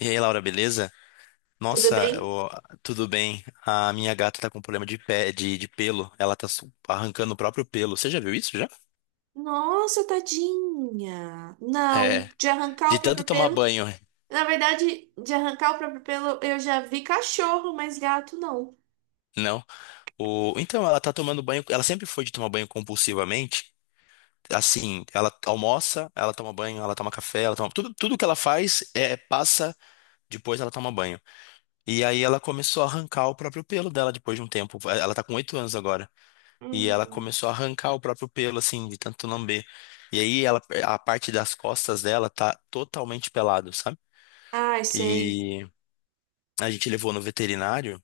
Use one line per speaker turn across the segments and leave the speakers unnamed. E aí, Laura, beleza?
Tudo
Nossa,
bem?
tudo bem. A minha gata tá com problema de de pelo. Ela tá arrancando o próprio pelo. Você já viu isso já?
Nossa, tadinha. Não,
É,
de arrancar
de
o
tanto
próprio
tomar
pelo.
banho,
Na verdade, de arrancar o próprio pelo, eu já vi cachorro, mas gato não.
não? O, então, ela tá tomando banho. Ela sempre foi de tomar banho compulsivamente. Assim, ela almoça, ela toma banho, ela toma café, ela toma. Tudo que ela faz é passa, depois ela toma banho. E aí ela começou a arrancar o próprio pelo dela depois de um tempo. Ela tá com 8 anos agora. E ela
Hum.
começou a arrancar o próprio pelo, assim, de tanto lamber. E aí ela, a parte das costas dela tá totalmente pelado, sabe?
Ai, sei.
E a gente levou no veterinário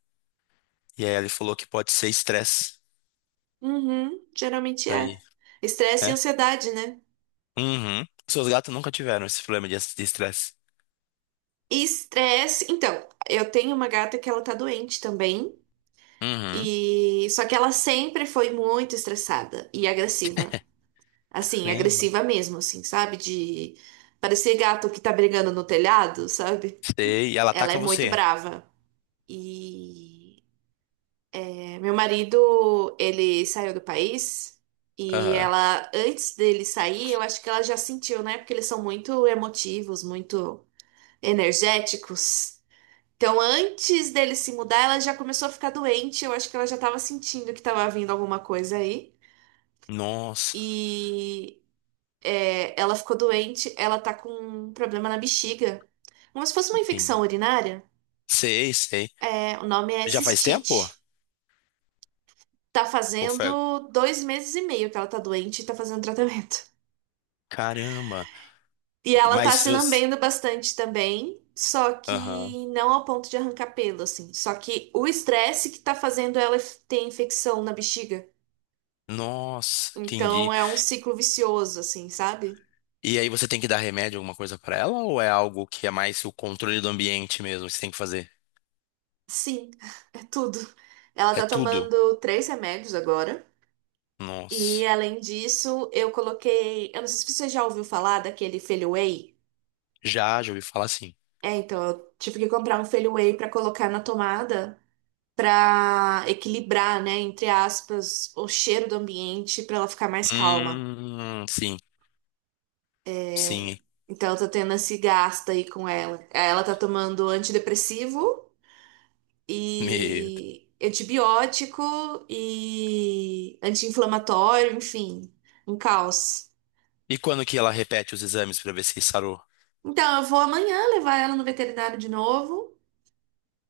e aí ele falou que pode ser estresse.
Uhum, geralmente é.
Daí,
Estresse e
né?
ansiedade, né?
Uhum. Seus gatos nunca tiveram esse problema de estresse.
Estresse. Então, eu tenho uma gata que ela tá doente também.
Uhum.
E só que ela sempre foi muito estressada e agressiva. Assim,
Caramba.
agressiva mesmo, assim, sabe? De parecer gato que tá brigando no telhado, sabe?
Sei. E ela
Ela é
ataca
muito
você.
brava. E é, meu marido, ele saiu do país e
Aham.
ela, antes dele sair, eu acho que ela já sentiu, né? Porque eles são muito emotivos, muito energéticos. Então, antes dele se mudar, ela já começou a ficar doente. Eu acho que ela já estava sentindo que estava vindo alguma coisa aí.
Nossa.
E é, ela ficou doente. Ela tá com um problema na bexiga, como se fosse uma infecção
Entendi.
urinária.
Sei, sei.
É, o nome é
Já faz tempo?
cistite. Tá
Ou foi...
fazendo 2 meses e meio que ela tá doente e tá fazendo tratamento.
Caramba.
E ela tá
Mas
se
você...
lambendo bastante também, só
Aham.
que não ao ponto de arrancar pelo, assim. Só que o estresse que tá fazendo ela ter infecção na bexiga.
Nossa,
Então
entendi.
é um ciclo vicioso, assim, sabe?
E aí você tem que dar remédio, alguma coisa pra ela, ou é algo que é mais o controle do ambiente mesmo que você tem que fazer?
Sim, é tudo. Ela
É
tá
tudo?
tomando três remédios agora. E
Nossa.
além disso, eu coloquei. Eu não sei se você já ouviu falar daquele Feliway.
Já, já ouvi falar assim.
É, então eu tive que comprar um Feliway pra colocar na tomada. Para equilibrar, né, entre aspas, o cheiro do ambiente para ela ficar mais calma.
Sim,
É,
sim,
então eu tô tendo esse gasto aí com ela. Aí, ela tá tomando antidepressivo
medo.
e antibiótico e anti-inflamatório, enfim, um caos.
E quando que ela repete os exames pra ver se sarou?
Então eu vou amanhã levar ela no veterinário de novo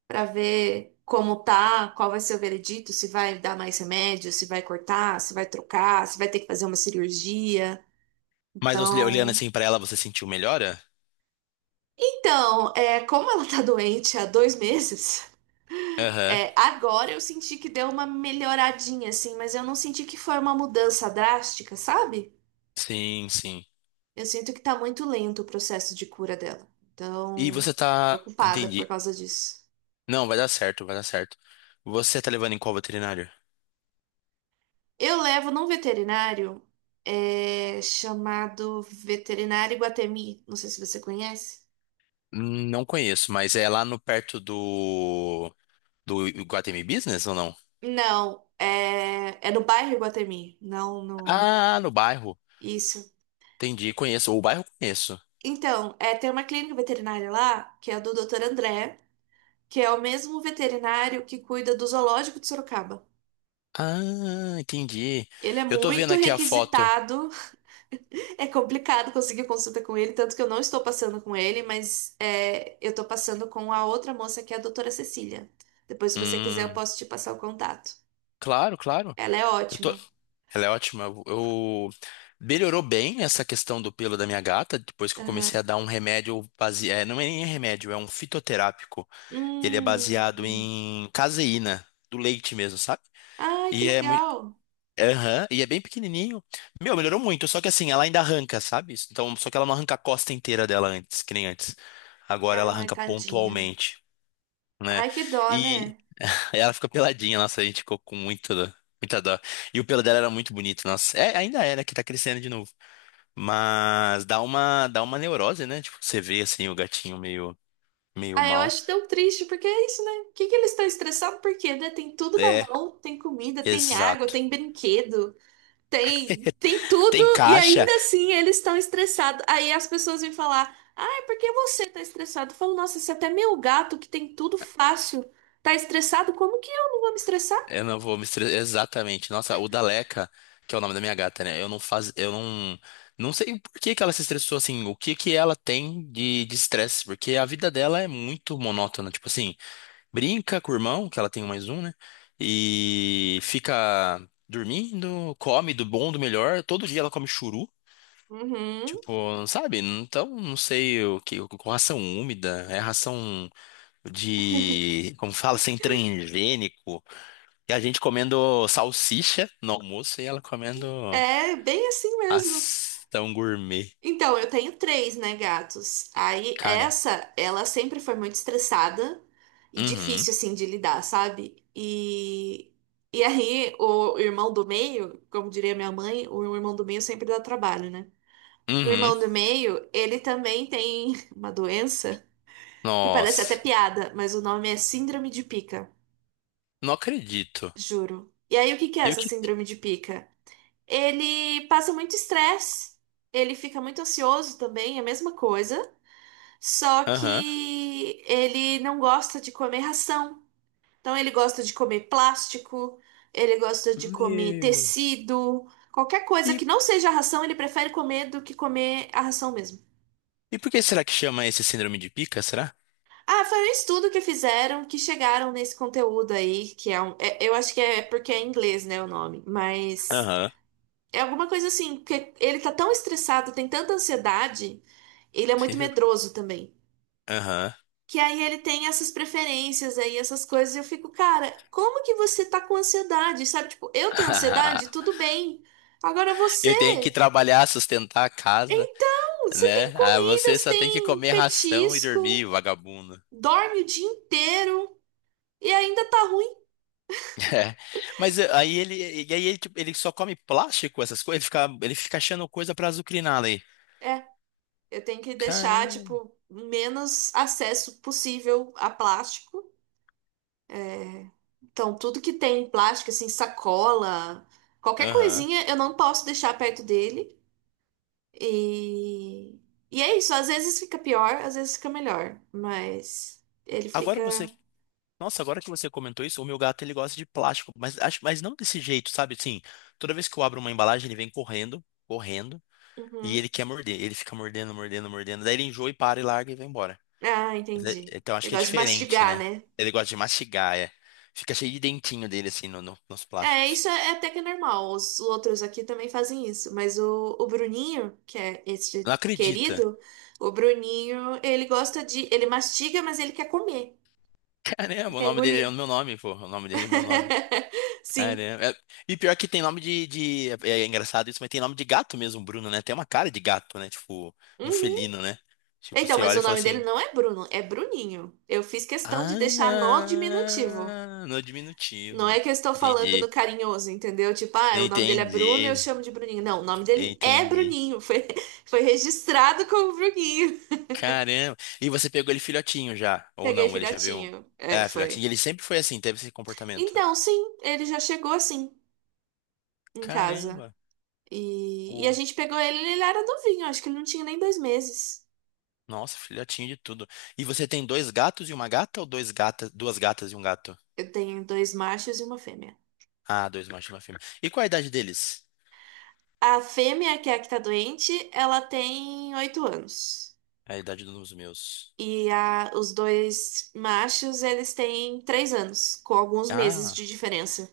para ver como tá, qual vai ser o veredito, se vai dar mais remédio, se vai cortar, se vai trocar, se vai ter que fazer uma cirurgia.
Mas olhando
Então,
assim pra ela, você sentiu melhora?
É, como ela tá doente há 2 meses,
Aham,
é, agora eu senti que deu uma melhoradinha, assim, mas eu não senti que foi uma mudança drástica, sabe?
sim, sim.
Eu sinto que tá muito lento o processo de cura dela.
E
Então,
você tá.
preocupada por
Entendi.
causa disso.
Não, vai dar certo, vai dar certo. Você tá levando em qual veterinário?
Eu levo num veterinário, é, chamado Veterinário Iguatemi. Não sei se você conhece.
Não conheço, mas é lá no perto do. Do Iguatemi Business ou não?
Não, é, é no bairro Iguatemi, não no.
Ah, no bairro.
Isso.
Entendi, conheço. O bairro eu conheço.
Então, é, tem uma clínica veterinária lá, que é a do Dr. André, que é o mesmo veterinário que cuida do zoológico de Sorocaba.
Ah, entendi.
Ele é
Eu tô vendo
muito
aqui a foto.
requisitado, é complicado conseguir consulta com ele, tanto que eu não estou passando com ele, mas é, eu estou passando com a outra moça, que é a doutora Cecília. Depois, se você quiser, eu
Hum,
posso te passar o contato.
claro, claro.
Ela é
Eu tô...
ótima.
Ela é ótima. Melhorou bem essa questão do pelo da minha gata, depois que eu comecei a
Aham.
dar um remédio baseado... É, não é nem remédio, é um fitoterápico. Ele é baseado
Hum.
em caseína, do leite mesmo, sabe?
Ai, que
E é, mui-
legal.
Aham, e é bem pequenininho. Meu, melhorou muito, só que assim, ela ainda arranca, sabe? Então, só que ela não arranca a costa inteira dela antes, que nem antes. Agora ela
Ai,
arranca
tadinha.
pontualmente, né?
Ai, que dó,
E
né?
ela fica peladinha, nossa, a gente ficou com muita, muita dó. E o pelo dela era muito bonito, nossa. É, ainda é, né, que tá crescendo de novo. Mas dá uma neurose, né? Tipo, você vê assim o meio
Ah, eu
mal.
acho tão triste, porque é isso, né? O que que eles estão estressados? Porque, né? Tem tudo na
É,
mão, tem comida, tem água,
exato.
tem brinquedo, tem, tem tudo,
Tem
e
caixa.
ainda assim eles estão estressados. Aí as pessoas vêm falar, ah, por que você tá estressado? Eu falo, nossa, se até meu gato, que tem tudo fácil, tá estressado, como que eu não vou me estressar?
Eu não vou me estressar. Exatamente. Nossa, o Daleca, que é o nome da minha gata, né? Eu não faz, eu não, não sei por que que ela se estressou assim, o que que ela tem de estresse, porque a vida dela é muito monótona, tipo assim, brinca com o irmão, que ela tem mais um, né? E fica dormindo, come do bom, do melhor, todo dia ela come churu,
Uhum.
tipo, sabe? Então, não sei o que, com ração úmida, é ração de, como fala, sem transgênico. E a gente comendo salsicha no almoço e ela comendo
É bem assim mesmo.
ação gourmet.
Então, eu tenho três, né, gatos. Aí
Cara,
essa, ela sempre foi muito estressada e
uhum,
difícil assim de lidar, sabe? E aí o irmão do meio, como diria minha mãe, o irmão do meio sempre dá trabalho, né? O
uhum.
irmão do meio, ele também tem uma doença que parece até
Nossa,
piada, mas o nome é síndrome de pica,
não acredito.
juro. E aí o que que é
E o
essa
que?
síndrome de pica? Ele passa muito estresse, ele fica muito ansioso também, é a mesma coisa. Só
Aham.
que ele não gosta de comer ração. Então ele gosta de comer plástico, ele gosta de comer
Meu.
tecido, qualquer coisa que
E,
não seja ração, ele prefere comer do que comer a ração mesmo.
e por que será que chama esse síndrome de pica, será?
Ah, foi um estudo que fizeram que chegaram nesse conteúdo aí, que é eu acho que é porque é em inglês, né, o nome, mas
Aham.
é alguma coisa assim, porque ele tá tão estressado, tem tanta ansiedade, ele é muito
Eu-
medroso também.
Aham.
Que aí ele tem essas preferências aí, essas coisas, e eu fico, cara, como que você tá com ansiedade? Sabe, tipo, eu tenho ansiedade, tudo bem. Agora você,
Eu tenho que trabalhar, sustentar a casa,
então, você tem
né? Ah,
comida,
você
você
só tem que
tem
comer ração e dormir,
petisco,
vagabundo.
dorme o dia inteiro e ainda tá ruim.
É. Mas e aí ele, tipo, ele só come plástico, essas coisas, ele fica achando coisa pra azucrinar ali.
É, eu tenho que deixar,
Caramba.
tipo, menos acesso possível a plástico. Então, tudo que tem plástico, assim, sacola, qualquer
Aham.
coisinha, eu não posso deixar perto dele. E, e é isso, às vezes fica pior, às vezes fica melhor, mas ele
Agora
fica.
você, nossa, agora que você comentou isso, o meu gato ele gosta de plástico, mas acho, mas não desse jeito, sabe? Assim, toda vez que eu abro uma embalagem, ele vem e
Uhum.
ele quer morder, ele fica mordendo, daí ele enjoa e para e larga e vai embora.
Ah, entendi.
Então acho
Ele
que é
gosta de
diferente,
mastigar,
né?
né?
Ele gosta de mastigar, é. Fica cheio de dentinho dele assim nos
É,
plásticos.
isso é até que é normal. Os outros aqui também fazem isso, mas o Bruninho, que é esse
Não acredita.
querido, o Bruninho, ele gosta de. Ele mastiga, mas ele quer comer, ele
Caramba, o
quer
nome dele
engolir.
é o meu nome, pô. O nome dele é meu nome.
Sim.
Caramba. E pior que tem nome é engraçado isso, mas tem nome de gato mesmo, Bruno, né? Tem uma cara de gato, né? Tipo, do
Uhum.
felino, né? Tipo,
Então,
você
mas
olha
o
e fala
nome dele
assim.
não é Bruno, é Bruninho. Eu fiz questão de deixar no
Ah,
diminutivo.
no
Não
diminutivo.
é que eu estou falando no
Entendi.
carinhoso, entendeu? Tipo, ah, o nome dele é Bruno, e eu
Entendi.
chamo de Bruninho. Não, o nome dele é
Entendi.
Bruninho. Foi, foi registrado como Bruninho.
Caramba. E você pegou ele filhotinho já? Ou
Peguei
não? Ele já veio.
filhotinho. É,
É, filhotinho. E
foi.
ele sempre foi assim, teve esse comportamento.
Então, sim, ele já chegou assim em casa.
Caramba.
E a gente pegou ele, ele era novinho, acho que ele não tinha nem 2 meses.
Nossa, filhotinho de tudo. E você tem dois gatos e uma gata ou dois gatas, duas gatas e um gato?
Eu tenho dois machos e uma fêmea.
Ah, dois machos e uma fêmea. E qual a idade deles?
A fêmea, que é a que tá doente, ela tem 8 anos.
A idade dos meus.
E a, os dois machos, eles têm 3 anos, com alguns meses
Ah,
de diferença.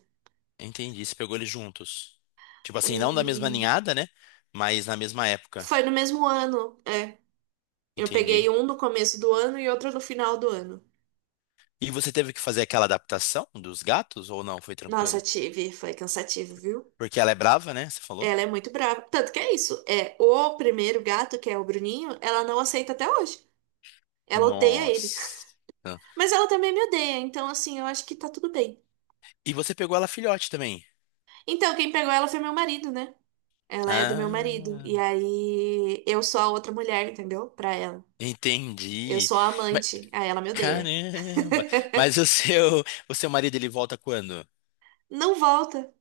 entendi. Você pegou eles juntos. Tipo assim, não da mesma
Hum,
ninhada, né? Mas na mesma época.
foi no mesmo ano, é. Eu peguei
Entendi.
um no começo do ano e outro no final do ano.
E você teve que fazer aquela adaptação dos gatos ou não? Foi
Nossa,
tranquilo?
tive, foi cansativo, viu?
Porque ela é brava, né? Você falou?
Ela é muito brava. Tanto que é isso, é o primeiro gato, que é o Bruninho, ela não aceita até hoje. Ela odeia ele.
Nossa.
Mas ela também me odeia, então assim, eu acho que tá tudo bem.
E você pegou ela filhote também.
Então, quem pegou ela foi meu marido, né? Ela é do meu marido.
Ah,
E aí eu sou a outra mulher, entendeu? Pra ela. Eu
entendi.
sou a amante. Aí ela me odeia.
Caramba! Mas o seu marido, ele volta quando?
Não volta.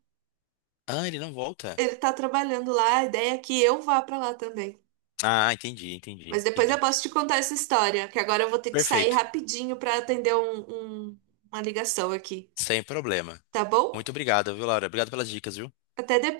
Ah, ele não volta.
Ele tá trabalhando lá. A ideia é que eu vá pra lá também.
Ah, entendi, entendi,
Mas depois eu
entendi.
posso te contar essa história, que agora eu vou ter que sair
Perfeito.
rapidinho pra atender uma ligação aqui.
Sem problema.
Tá bom?
Muito obrigado, viu, Laura? Obrigado pelas dicas, viu?
Até depois.